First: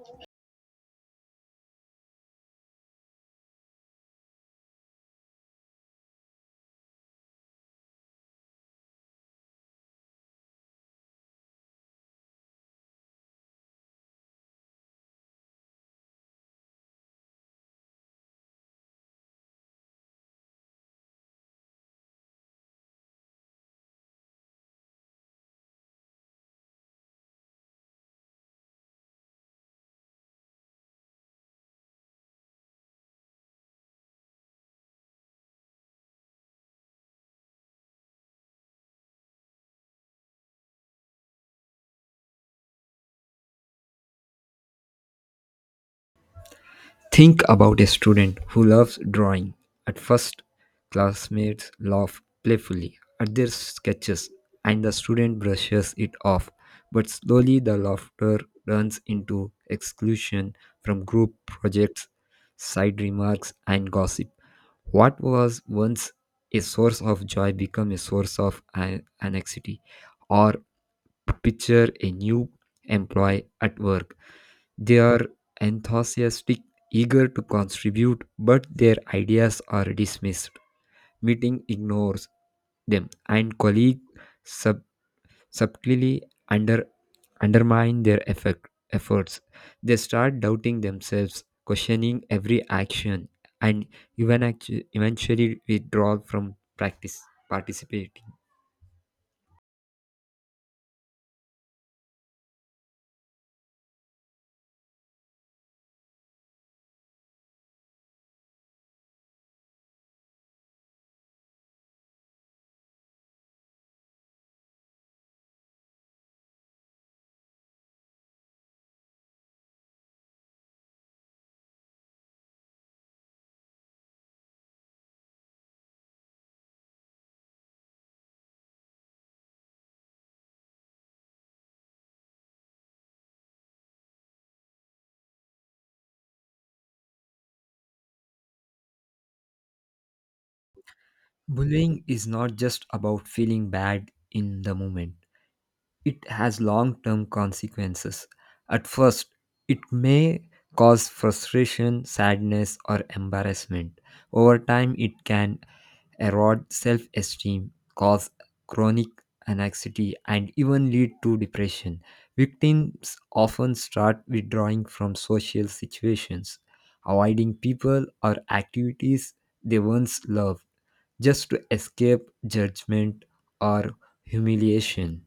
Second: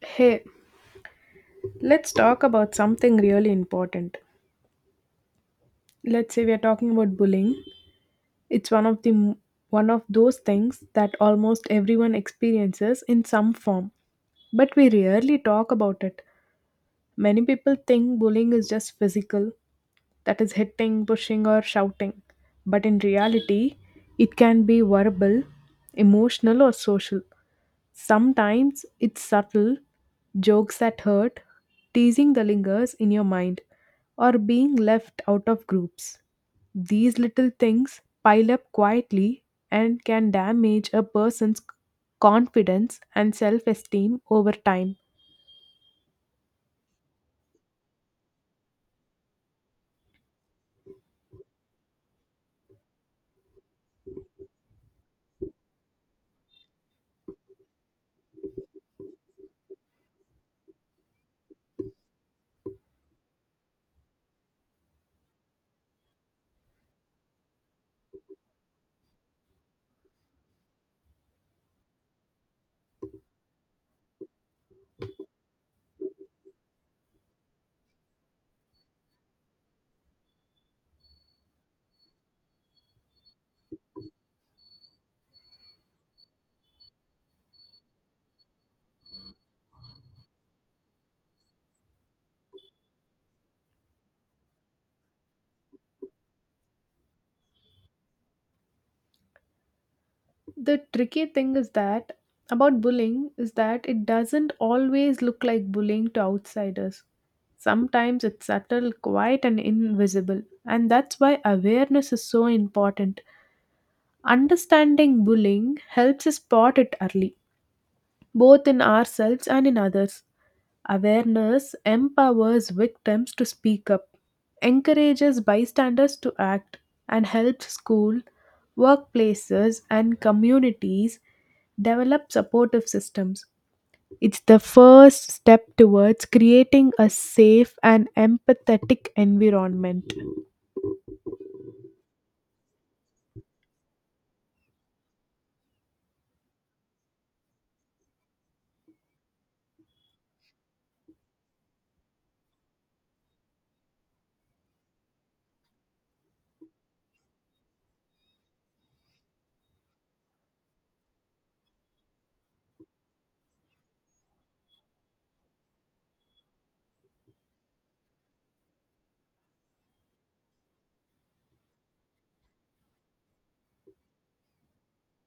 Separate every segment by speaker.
Speaker 1: Hey, let's talk about something really important. Let's say we are talking about bullying. It's one of those things that almost everyone experiences in some form, but we rarely talk about it. Many people think bullying is just physical, that is, hitting, pushing, or shouting. But in reality, it can be verbal, emotional, or social. Sometimes it's subtle, jokes that hurt, teasing the lingers in your mind, or being left out of groups. These little things pile up quietly and can damage a person's confidence and self esteem over time.
Speaker 2: Think about a student who loves drawing. At first, classmates laugh playfully at their sketches and the student brushes it off. But slowly, the laughter turns into exclusion from group projects, side remarks, and gossip. What was once a source of joy becomes a source of anxiety. Or picture a new employee at work, they are enthusiastic, eager to contribute, but their ideas are dismissed. Meeting ignores them, and colleagues sub- subtly undermine their efforts. They start doubting themselves, questioning every action, and even eventually withdraw from practice participating.
Speaker 1: The tricky thing is that about bullying is that it doesn't always look like bullying to outsiders. Sometimes it's subtle, quiet, and invisible. And that's why awareness is so important. Understanding bullying helps us spot it early both in ourselves and in others. Awareness empowers victims to speak up, encourages bystanders to act, and helps school, workplaces, and communities develop supportive systems. It's the first step towards creating a safe and empathetic environment.
Speaker 2: Bullying is not just about feeling bad in the moment, it has long term consequences. At first, it may cause frustration, sadness, or embarrassment. Over time, it can erode self esteem, cause chronic anxiety, and even lead to depression. Victims often start withdrawing from social situations, avoiding people or activities they once loved just to escape judgment or humiliation.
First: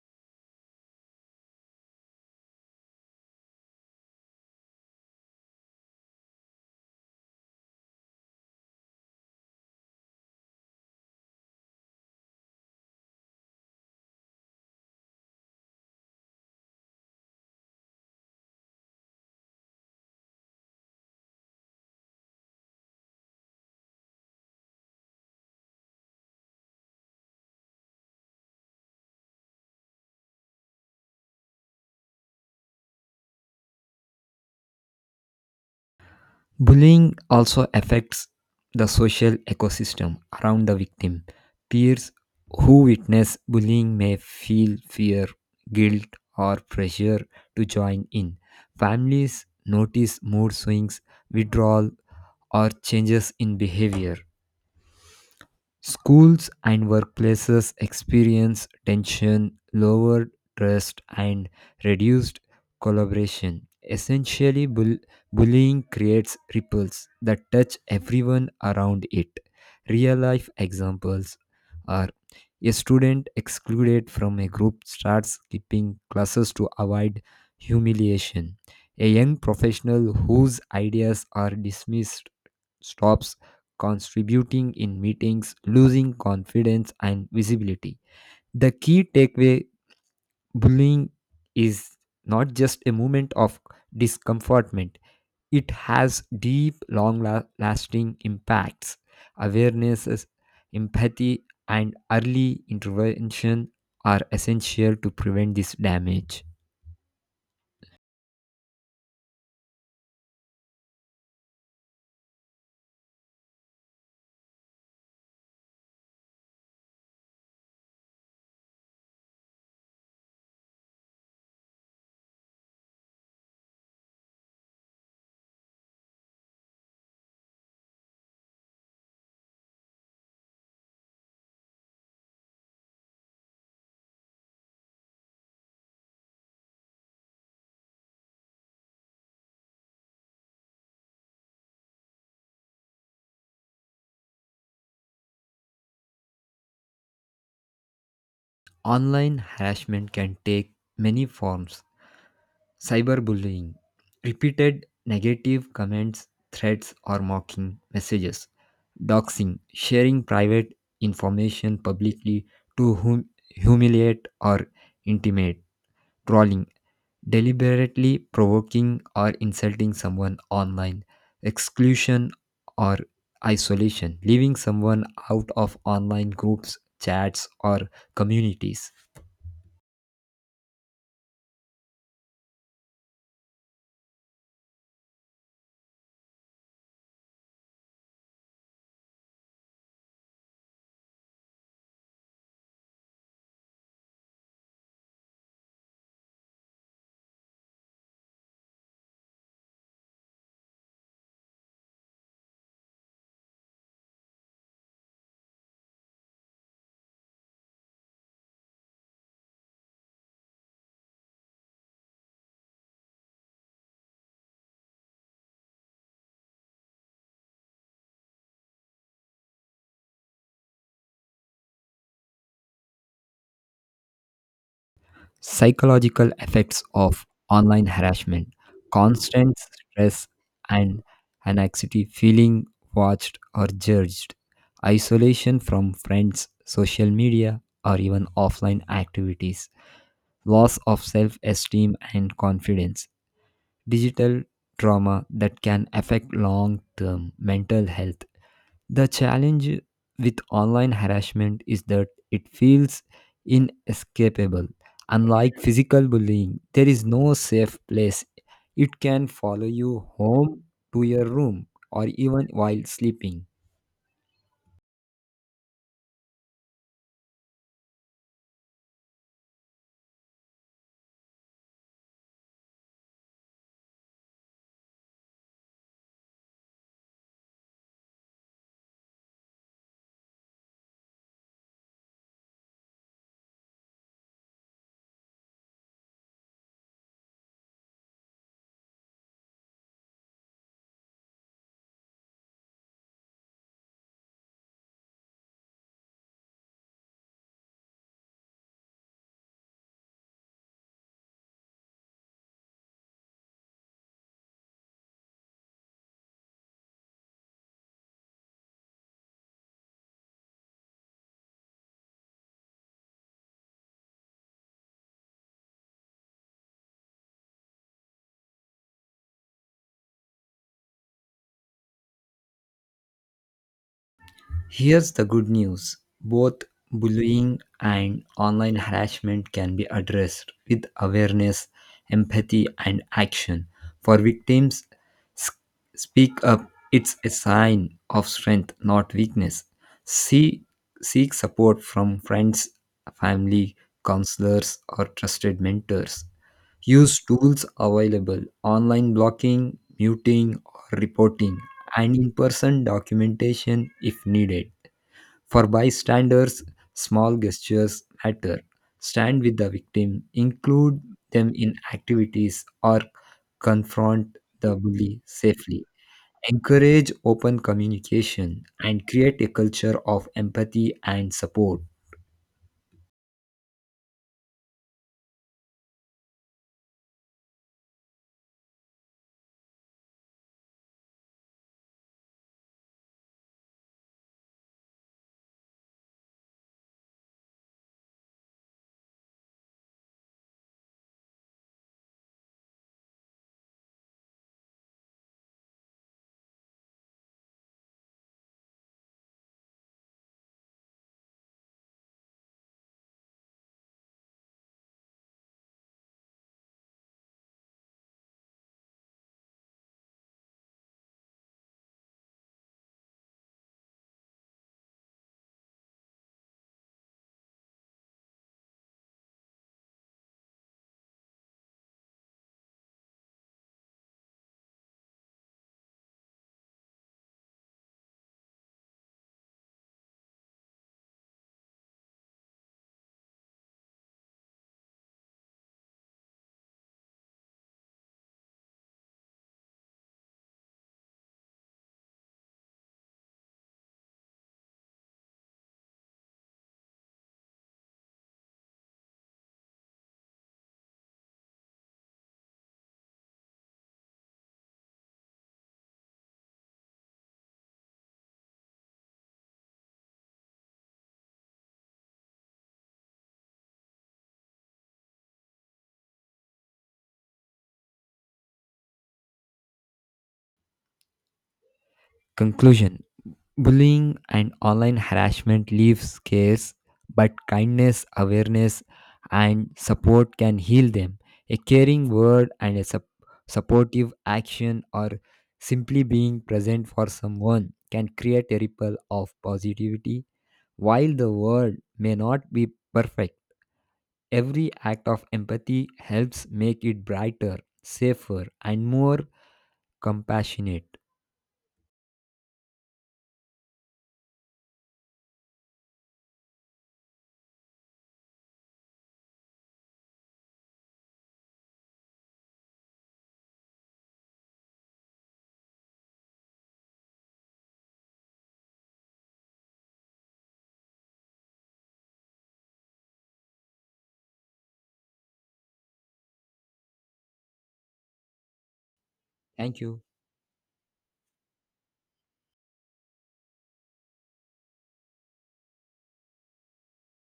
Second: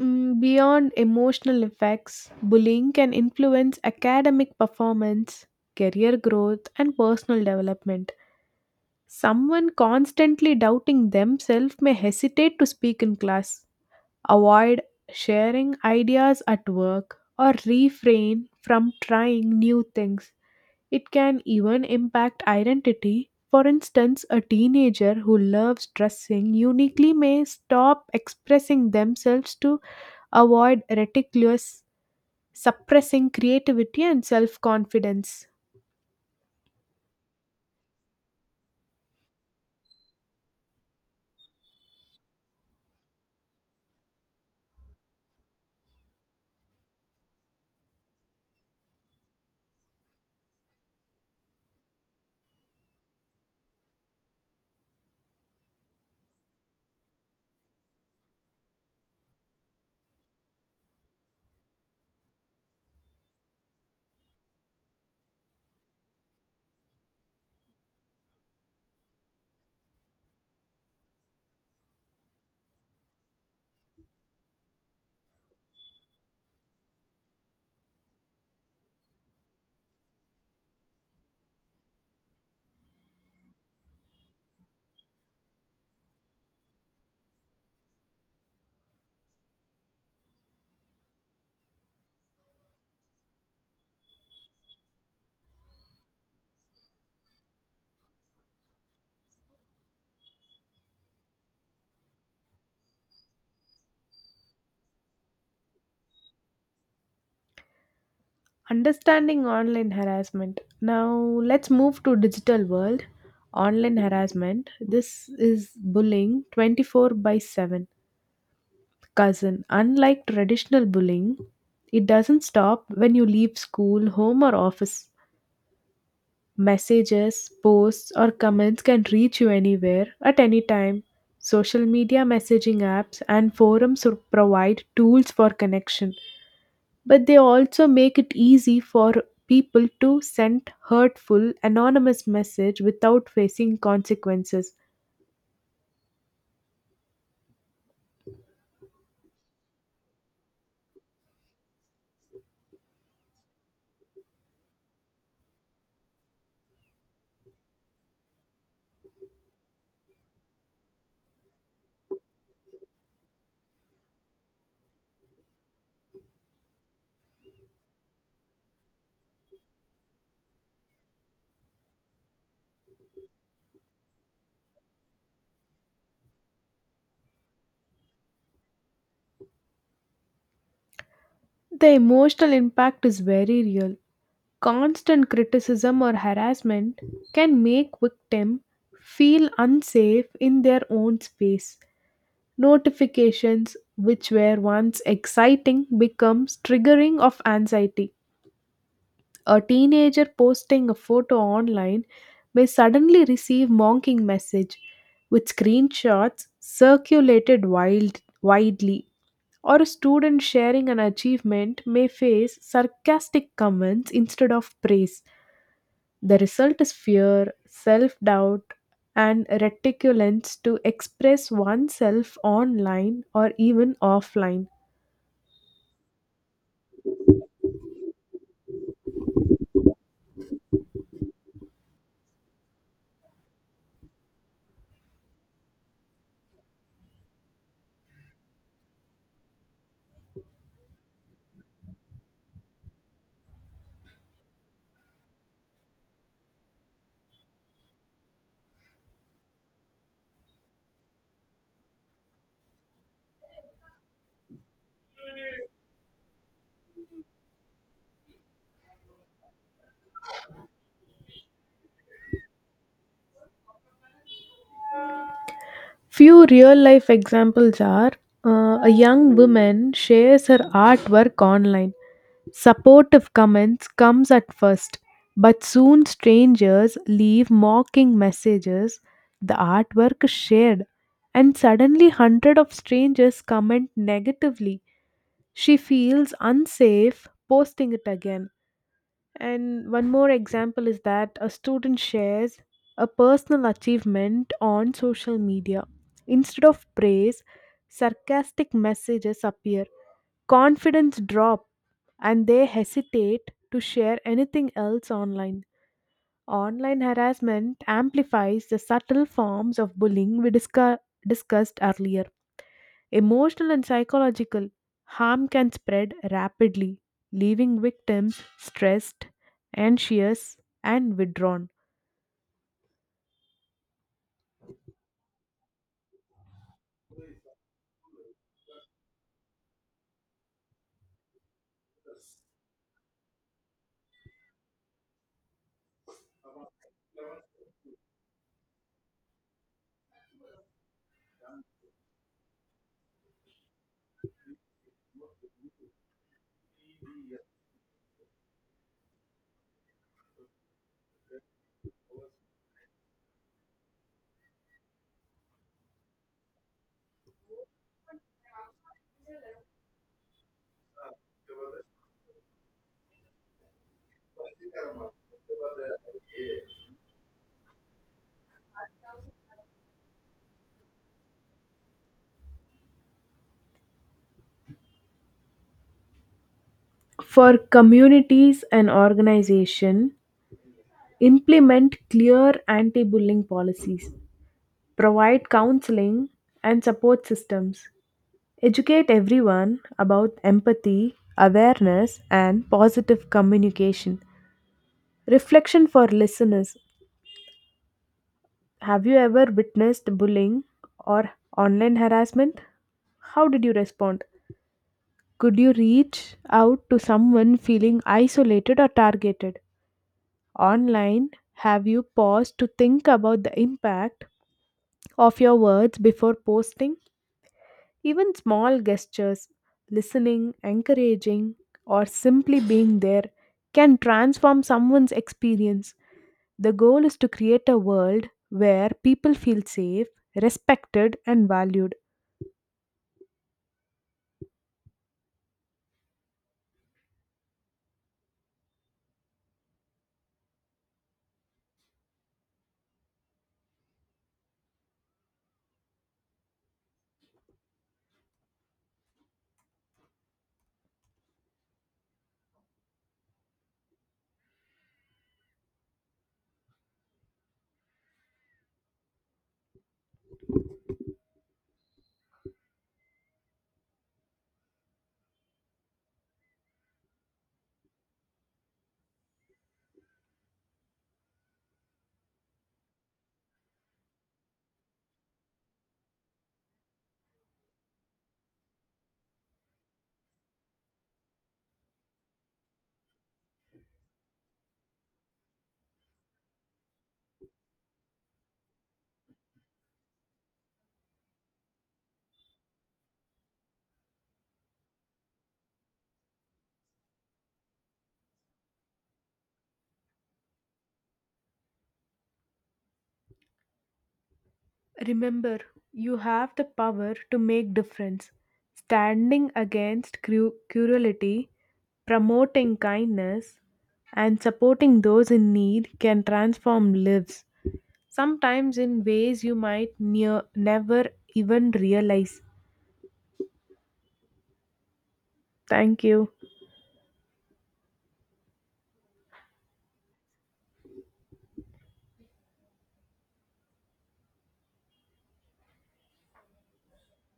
Speaker 1: Mm, beyond emotional effects, bullying can influence academic performance, career growth, and personal development. Someone constantly doubting themselves may hesitate to speak in class, avoid sharing ideas at work, or refrain from trying new things. It can even impact identity. For instance, a teenager who loves dressing uniquely may stop expressing themselves to avoid ridiculous, suppressing creativity and self confidence.
Speaker 2: Bullying also affects the social ecosystem around the victim. Peers who witness bullying may feel fear, guilt, or pressure to join in. Families notice mood swings, withdrawal, or changes in behavior. Schools and workplaces experience tension, lower trust, and reduced collaboration. Essentially, bullying creates ripples that touch everyone around it. Real life examples are, a student excluded from a group starts skipping classes to avoid humiliation. A young professional whose ideas are dismissed stops contributing in meetings, losing confidence and visibility. The key takeaway, bullying is not just a moment of discomfortment, it has deep, lasting impacts. Awareness, empathy, and early intervention are essential to prevent this damage.
Speaker 1: Understanding online harassment. Now let's move to digital world. Online harassment. This is bullying 24 by 7. Cousin, unlike traditional bullying, it doesn't stop when you leave school, home or office. Messages, posts or comments can reach you anywhere at any time. Social media messaging apps and forums provide tools for connection, but they also make it easy for people to send hurtful anonymous message without facing consequences.
Speaker 2: Online harassment can take many forms, cyberbullying, repeated negative comments, threats, or mocking messages, doxing, sharing private information publicly to humiliate or intimidate, trolling, deliberately provoking or insulting someone online, exclusion or isolation, leaving someone out of online groups, chats, or communities,
Speaker 1: The emotional impact is very real. Constant criticism or harassment can make victim feel unsafe in their own space. Notifications which were once exciting becomes triggering of anxiety. A teenager posting a photo online may suddenly receive mocking message with screenshots circulated widely, or a student sharing an achievement may face sarcastic comments instead of praise. The result is fear, self-doubt and reticence to express oneself online or even offline.
Speaker 2: psychological effects of online harassment, constant stress and anxiety, feeling watched or judged, isolation from friends, social media, or even offline activities, loss of self esteem and confidence, digital trauma that can affect long term mental health. The challenge with online harassment is that it feels inescapable. Unlike physical bullying, there is no safe place. It can follow you home to your room or even while sleeping.
Speaker 1: Few real life examples are a young woman shares her artwork online. Supportive comments comes at first, but soon strangers leave mocking messages. The artwork is shared, and suddenly hundred of strangers comment negatively. She feels unsafe posting it again. And one more example is that a student shares a personal achievement on social media. Instead of praise, sarcastic messages appear, confidence drop, and they hesitate to share anything else online. Online harassment amplifies the subtle forms of bullying we discussed earlier. Emotional and psychological harm can spread rapidly, leaving victims stressed, anxious, and withdrawn.
Speaker 2: Here's the good news, both bullying and online harassment can be addressed with awareness, empathy, and action. For victims, s- speak up. It's a sign of strength, not weakness. See, seek support from friends, family, counselors, or trusted mentors. Use tools available online, blocking, muting, or reporting, and in person documentation if needed. For bystanders, small gestures matter. Stand with the victim, include them in activities, or confront the bully safely. Encourage open communication and create a culture of empathy and support.
Speaker 1: For communities and organizations, implement clear anti-bullying policies, provide counseling and support systems, educate everyone about empathy, awareness, and positive communication. Reflection for listeners. Have you ever witnessed bullying or online harassment? How did you respond? Could you reach out to someone feeling isolated or targeted? Online, have you paused to think about the impact of your words before posting? Even small gestures, listening, encouraging, or simply being there can transform someone's experience. The goal is to create a world where people feel safe, respected, and valued.
Speaker 2: Conclusion. Bullying and online harassment leave scars, but kindness, awareness, and support can heal them. A caring word and a supportive action, or simply being present for someone, can create a ripple of positivity. While the world may not be perfect, every act of empathy helps make it brighter, safer, and more compassionate.
Speaker 1: Remember, you have the power to make difference. Standing against cruelty, promoting kindness, and supporting those in need can transform lives, sometimes in ways you might near never even realize. Thank you.
Speaker 2: Thank you.